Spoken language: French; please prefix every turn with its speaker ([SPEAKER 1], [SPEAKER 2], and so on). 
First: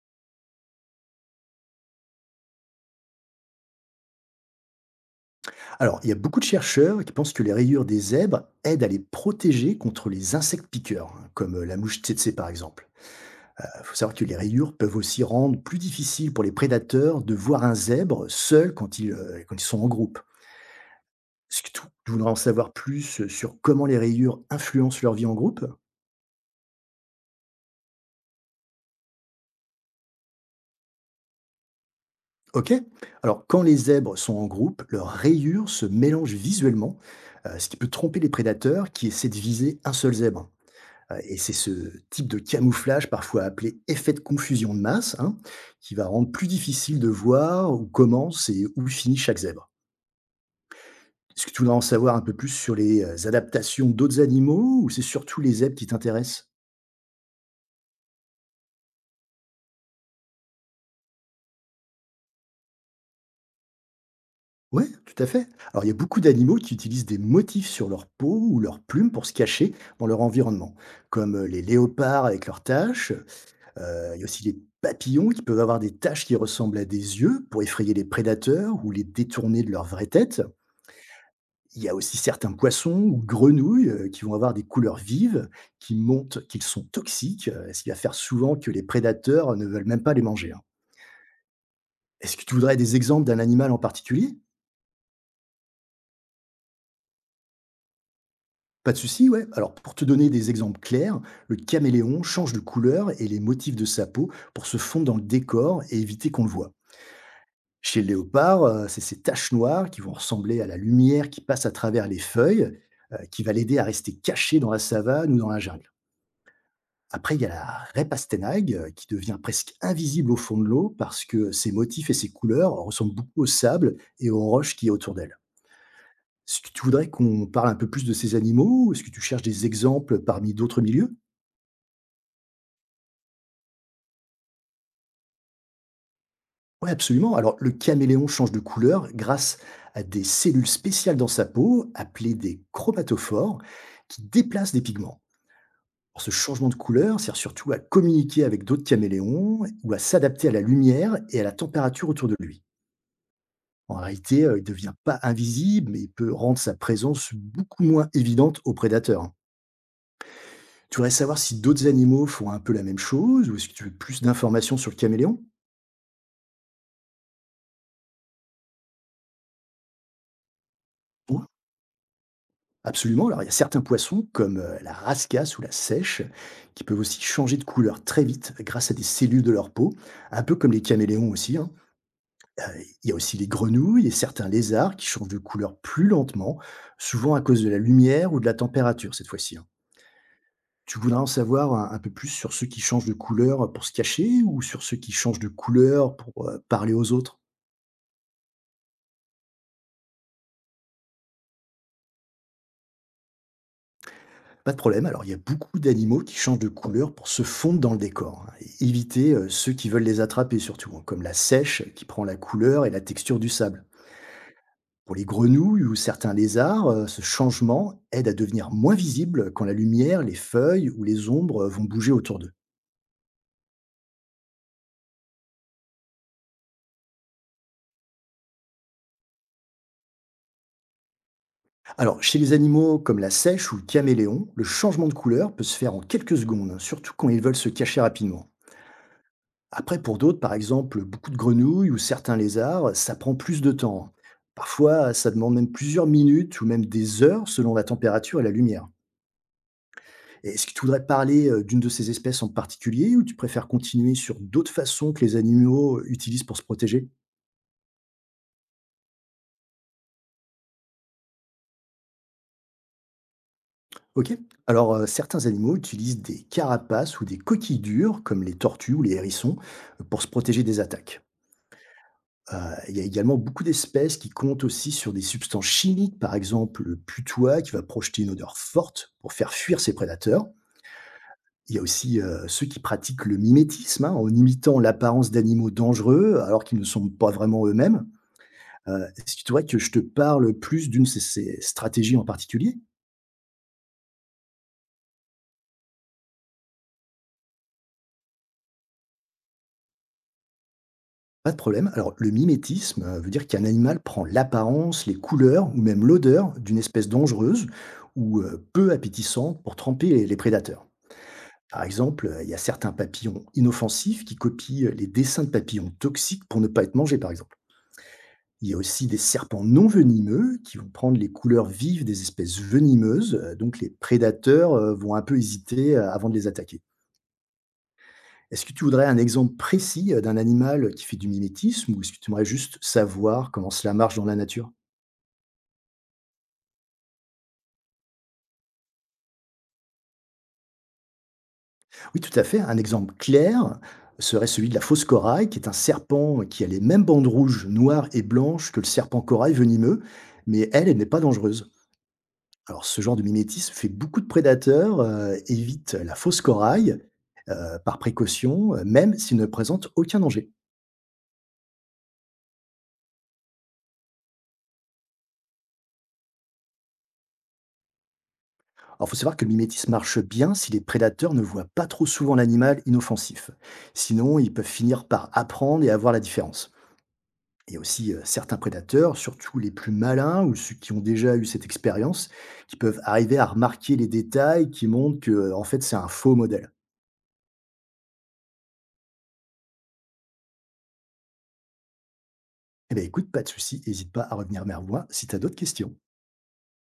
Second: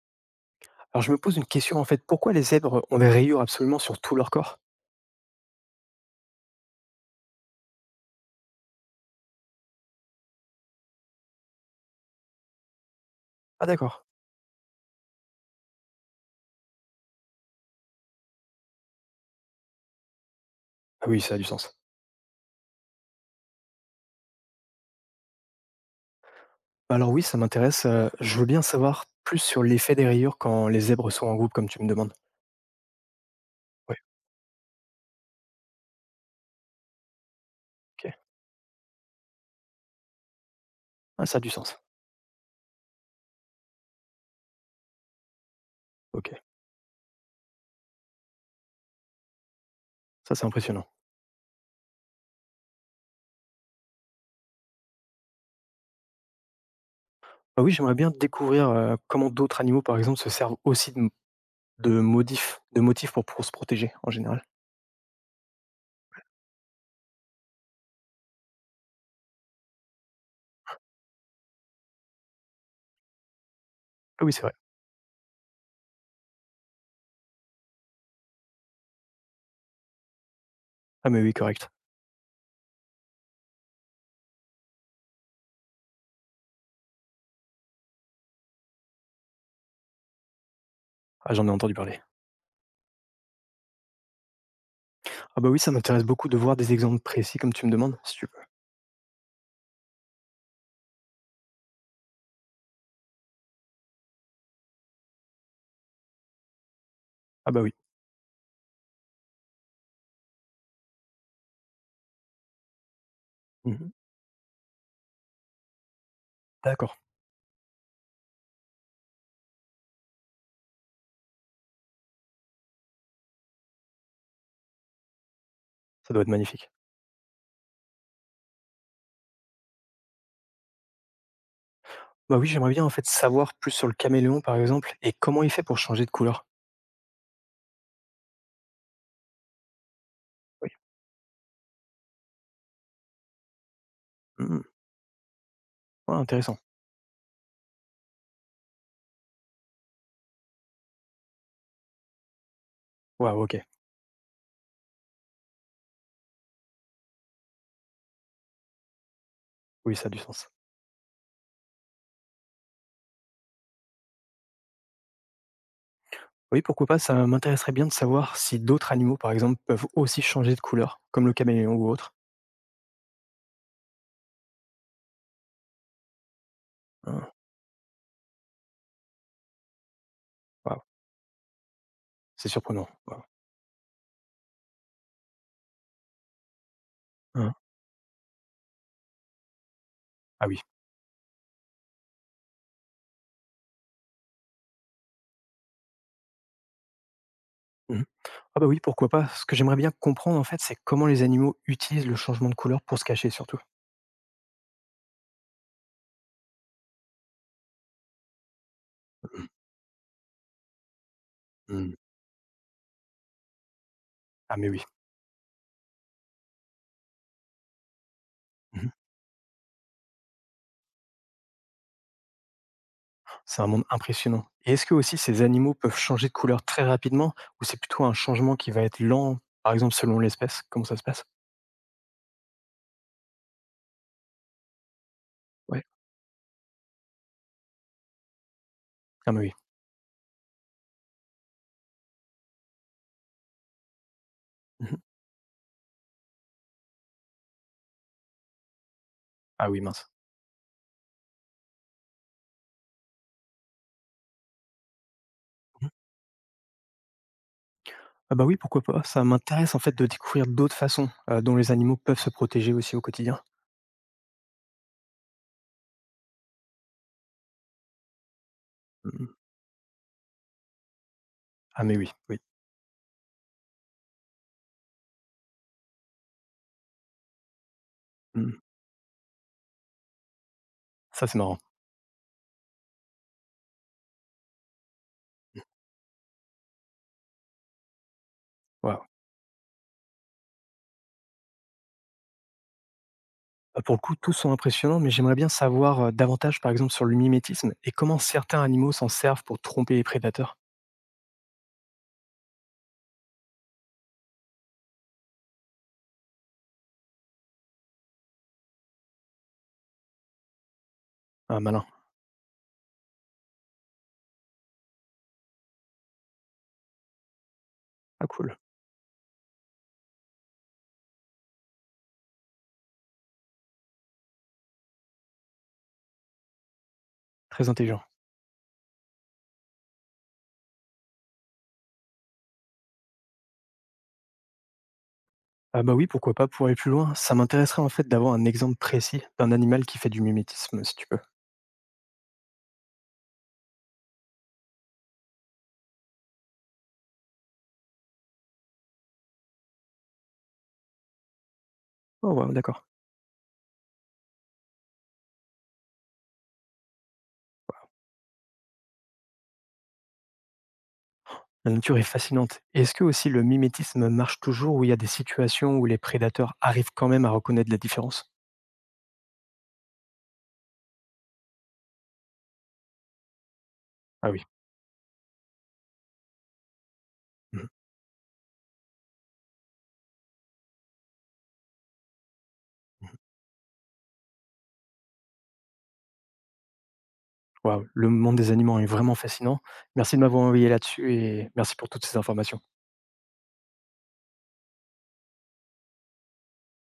[SPEAKER 1] Alors je me pose une question en fait, pourquoi les zèbres ont des rayures absolument sur tout leur corps?
[SPEAKER 2] Alors, il y a beaucoup de chercheurs qui pensent que les rayures des zèbres aident à les protéger contre les insectes piqueurs, hein, comme la mouche tsetse par exemple. Il
[SPEAKER 1] Ah
[SPEAKER 2] faut
[SPEAKER 1] d'accord.
[SPEAKER 2] savoir que les rayures peuvent aussi rendre plus difficile pour les prédateurs de voir un zèbre seul quand ils sont en groupe.
[SPEAKER 1] Ah oui, ça a du
[SPEAKER 2] Est-ce que
[SPEAKER 1] sens.
[SPEAKER 2] tu voudrais en savoir plus sur comment les rayures influencent leur vie en groupe?
[SPEAKER 1] Bah, alors oui, ça m'intéresse. Je veux bien savoir plus sur l'effet des rayures quand les zèbres sont en groupe, comme tu me demandes.
[SPEAKER 2] Ok. Alors, quand les
[SPEAKER 1] Oui,
[SPEAKER 2] zèbres sont en groupe, leurs rayures se mélangent visuellement, ce qui peut
[SPEAKER 1] ok.
[SPEAKER 2] tromper les prédateurs qui essaient de viser un seul zèbre.
[SPEAKER 1] Ah,
[SPEAKER 2] Et
[SPEAKER 1] ça a du
[SPEAKER 2] c'est ce
[SPEAKER 1] sens.
[SPEAKER 2] type de camouflage, parfois appelé effet de confusion de masse, hein, qui va rendre
[SPEAKER 1] Ok,
[SPEAKER 2] plus difficile de voir où commence et où finit chaque zèbre.
[SPEAKER 1] ça c'est impressionnant.
[SPEAKER 2] Est-ce que tu voudrais en savoir un peu plus sur les, adaptations d'autres animaux, ou c'est surtout les zèbres qui t'intéressent?
[SPEAKER 1] Ah oui, j'aimerais bien découvrir comment d'autres animaux, par exemple, se servent aussi de motifs pour se protéger en général.
[SPEAKER 2] Ouais, tout à fait. Alors il y a beaucoup d'animaux qui utilisent des motifs sur leur peau ou leurs plumes pour se cacher dans leur environnement, comme, les léopards avec leurs taches. Il y a
[SPEAKER 1] Ah oui, c'est
[SPEAKER 2] aussi
[SPEAKER 1] vrai.
[SPEAKER 2] les papillons qui peuvent avoir des taches qui ressemblent à des yeux pour effrayer les prédateurs ou les détourner de leur vraie tête.
[SPEAKER 1] Ah mais oui, correct.
[SPEAKER 2] Il y a aussi certains poissons ou grenouilles qui vont avoir des couleurs vives, qui montrent qu'ils sont toxiques, ce qui va faire souvent que les prédateurs ne veulent même pas les manger, hein.
[SPEAKER 1] Ah j'en ai entendu parler.
[SPEAKER 2] Est-ce que tu voudrais des exemples d'un animal en particulier?
[SPEAKER 1] Ah bah oui, ça m'intéresse beaucoup de voir des exemples précis comme tu me demandes, si tu veux.
[SPEAKER 2] Pas de souci, ouais. Alors, pour te donner des exemples clairs, le caméléon change de couleur et les motifs de sa peau pour se fondre dans le décor et éviter qu'on le voie.
[SPEAKER 1] Ah bah oui.
[SPEAKER 2] Chez le léopard, c'est ces taches noires qui vont ressembler à la lumière qui passe à travers les feuilles, qui va l'aider à
[SPEAKER 1] Mhm.
[SPEAKER 2] rester caché dans la savane ou dans la jungle.
[SPEAKER 1] D'accord,
[SPEAKER 2] Après, il y a la Repastenag, qui devient presque invisible au fond de l'eau parce que ses motifs et ses couleurs ressemblent beaucoup au sable et aux roches qui y autour d'elle.
[SPEAKER 1] ça doit être
[SPEAKER 2] Est-ce que
[SPEAKER 1] magnifique.
[SPEAKER 2] tu voudrais qu'on parle un peu plus de ces animaux, ou est-ce que tu cherches des exemples parmi d'autres milieux?
[SPEAKER 1] Bah oui, j'aimerais bien en fait savoir plus sur le caméléon par exemple et comment il fait pour changer de couleur.
[SPEAKER 2] Oui, absolument. Alors, le caméléon change de couleur grâce à des cellules
[SPEAKER 1] Oui.
[SPEAKER 2] spéciales dans sa peau, appelées des chromatophores, qui
[SPEAKER 1] Mmh.
[SPEAKER 2] déplacent des pigments.
[SPEAKER 1] Ouais,
[SPEAKER 2] Alors, ce
[SPEAKER 1] intéressant.
[SPEAKER 2] changement de couleur sert surtout à communiquer avec d'autres caméléons ou à s'adapter à la lumière et à la température autour de lui.
[SPEAKER 1] Waouh, OK.
[SPEAKER 2] En réalité, il ne devient pas invisible, mais il peut rendre sa présence beaucoup moins évidente aux prédateurs, hein.
[SPEAKER 1] Oui, ça a du sens.
[SPEAKER 2] Tu voudrais savoir si d'autres animaux font un peu la même chose, ou est-ce que tu veux plus d'informations sur le caméléon?
[SPEAKER 1] Oui, pourquoi pas, ça m'intéresserait bien de savoir si d'autres animaux, par exemple, peuvent aussi changer de couleur, comme le
[SPEAKER 2] Ouais.
[SPEAKER 1] caméléon ou autre.
[SPEAKER 2] Absolument. Alors il y a certains poissons comme, la rascasse ou la sèche qui peuvent aussi
[SPEAKER 1] Hein,
[SPEAKER 2] changer de couleur très vite grâce à des cellules de leur peau, un peu comme les
[SPEAKER 1] waouh,
[SPEAKER 2] caméléons aussi, hein.
[SPEAKER 1] c'est
[SPEAKER 2] Heu,
[SPEAKER 1] surprenant.
[SPEAKER 2] il y a
[SPEAKER 1] Waouh.
[SPEAKER 2] aussi les grenouilles et certains lézards qui changent de couleur plus lentement, souvent à
[SPEAKER 1] Hein.
[SPEAKER 2] cause de la lumière ou de la température cette fois-ci, hein.
[SPEAKER 1] Ah oui.
[SPEAKER 2] Tu voudrais en savoir un peu plus sur ceux qui changent de couleur pour se cacher, ou sur ceux qui changent de couleur pour, parler aux autres?
[SPEAKER 1] Mmh. Ah bah oui, pourquoi pas. Ce que j'aimerais bien comprendre en fait, c'est comment les animaux utilisent le changement de couleur pour se cacher surtout.
[SPEAKER 2] Pas de problème. Alors il y a beaucoup d'animaux qui changent de couleur pour se fondre dans le décor, hein, et éviter,
[SPEAKER 1] Mmh.
[SPEAKER 2] ceux qui veulent les attraper surtout, hein, comme la sèche
[SPEAKER 1] Mmh.
[SPEAKER 2] qui prend la couleur et la texture du sable.
[SPEAKER 1] Ah mais oui.
[SPEAKER 2] Pour les grenouilles ou certains lézards, ce changement aide à devenir
[SPEAKER 1] Mmh.
[SPEAKER 2] moins visible quand la lumière, les feuilles ou les ombres vont bouger autour d'eux.
[SPEAKER 1] C'est un monde impressionnant. Et est-ce que aussi ces animaux peuvent changer de couleur très rapidement ou c'est plutôt un changement qui va être lent, par exemple selon l'espèce? Comment ça se passe?
[SPEAKER 2] Alors, chez les animaux comme la sèche ou le caméléon, le changement de couleur peut se
[SPEAKER 1] Ouais.
[SPEAKER 2] faire en quelques secondes, hein, surtout quand ils veulent se cacher rapidement.
[SPEAKER 1] Ah bah oui.
[SPEAKER 2] Après, pour d'autres, par exemple, beaucoup de grenouilles ou certains lézards, ça prend plus de temps.
[SPEAKER 1] Mmh.
[SPEAKER 2] Parfois, ça demande même plusieurs minutes ou même des heures selon la température et la lumière.
[SPEAKER 1] Ah oui mince.
[SPEAKER 2] Et est-ce que tu voudrais parler d'une de ces espèces en particulier, ou tu préfères continuer sur d'autres façons que les
[SPEAKER 1] Mmh.
[SPEAKER 2] animaux utilisent pour se protéger?
[SPEAKER 1] Ah bah oui, pourquoi pas? Ça m'intéresse en fait de découvrir d'autres façons, dont les animaux peuvent se protéger aussi au quotidien.
[SPEAKER 2] Ok. Alors, certains animaux utilisent des carapaces ou des coquilles dures, comme les tortues ou les
[SPEAKER 1] Mmh.
[SPEAKER 2] hérissons, pour se protéger des attaques.
[SPEAKER 1] Ah mais oui, oui.
[SPEAKER 2] Il y a également beaucoup d'espèces qui comptent aussi sur des substances chimiques, par exemple le putois qui va projeter une odeur
[SPEAKER 1] Mmh.
[SPEAKER 2] forte pour faire fuir ses prédateurs.
[SPEAKER 1] Ça c'est marrant.
[SPEAKER 2] Il y a aussi ceux qui pratiquent le mimétisme, hein, en imitant l'apparence d'animaux dangereux alors qu'ils ne sont pas vraiment eux-mêmes.
[SPEAKER 1] Waouh.
[SPEAKER 2] Est-ce que tu vois que je te parle plus d'une de ces stratégies en particulier?
[SPEAKER 1] Bah pour le coup, tous sont impressionnants, mais j'aimerais bien savoir, davantage par exemple sur le mimétisme et comment certains animaux s'en servent pour tromper les prédateurs.
[SPEAKER 2] Pas de problème. Alors, le mimétisme veut dire qu'un animal prend l'apparence, les couleurs ou même l'odeur d'une espèce dangereuse ou peu appétissante pour tremper les prédateurs.
[SPEAKER 1] Ah
[SPEAKER 2] Par
[SPEAKER 1] malin.
[SPEAKER 2] exemple, il y a certains papillons inoffensifs qui copient les dessins de papillons toxiques pour ne pas être mangés, par exemple.
[SPEAKER 1] Ah cool.
[SPEAKER 2] Il y a aussi des serpents non venimeux qui vont prendre les couleurs vives des espèces venimeuses, donc les prédateurs vont un peu hésiter avant de les attaquer.
[SPEAKER 1] Très intelligent.
[SPEAKER 2] Est-ce que tu voudrais un exemple précis, d'un animal qui fait du mimétisme, ou est-ce que tu aimerais juste savoir comment cela marche dans la nature?
[SPEAKER 1] Ah bah oui, pourquoi pas pour aller plus loin. Ça m'intéresserait en fait d'avoir un exemple précis d'un animal qui fait du mimétisme, si tu peux.
[SPEAKER 2] Oui, tout à fait, un exemple clair serait celui de la fausse corail, qui est un serpent qui a les mêmes bandes rouges, noires et blanches que le serpent corail venimeux, mais elle, elle n'est pas dangereuse.
[SPEAKER 1] Oh wow, d'accord.
[SPEAKER 2] Alors ce genre de mimétisme fait beaucoup de prédateurs, évitent la fausse corail, heu, par précaution, même s'il ne présente aucun danger.
[SPEAKER 1] La nature est fascinante. Est-ce que aussi le mimétisme marche toujours où il y a des situations où les prédateurs arrivent quand même à reconnaître la différence?
[SPEAKER 2] Alors, il faut savoir que le mimétisme marche bien si les prédateurs ne voient pas trop souvent l'animal inoffensif.
[SPEAKER 1] Ah
[SPEAKER 2] Sinon,
[SPEAKER 1] oui.
[SPEAKER 2] ils peuvent finir par apprendre et avoir la différence.
[SPEAKER 1] Mhm.
[SPEAKER 2] Il y a aussi certains prédateurs, surtout les plus malins ou ceux qui ont déjà eu cette expérience, qui peuvent arriver à remarquer les détails qui montrent que, en fait, c'est un faux modèle.
[SPEAKER 1] Waouh, le monde des animaux est vraiment fascinant. Merci de m'avoir envoyé là-dessus et merci pour toutes ces informations.
[SPEAKER 2] Eh bien, écoute, pas de souci, n'hésite pas à revenir vers moi si tu as d'autres questions.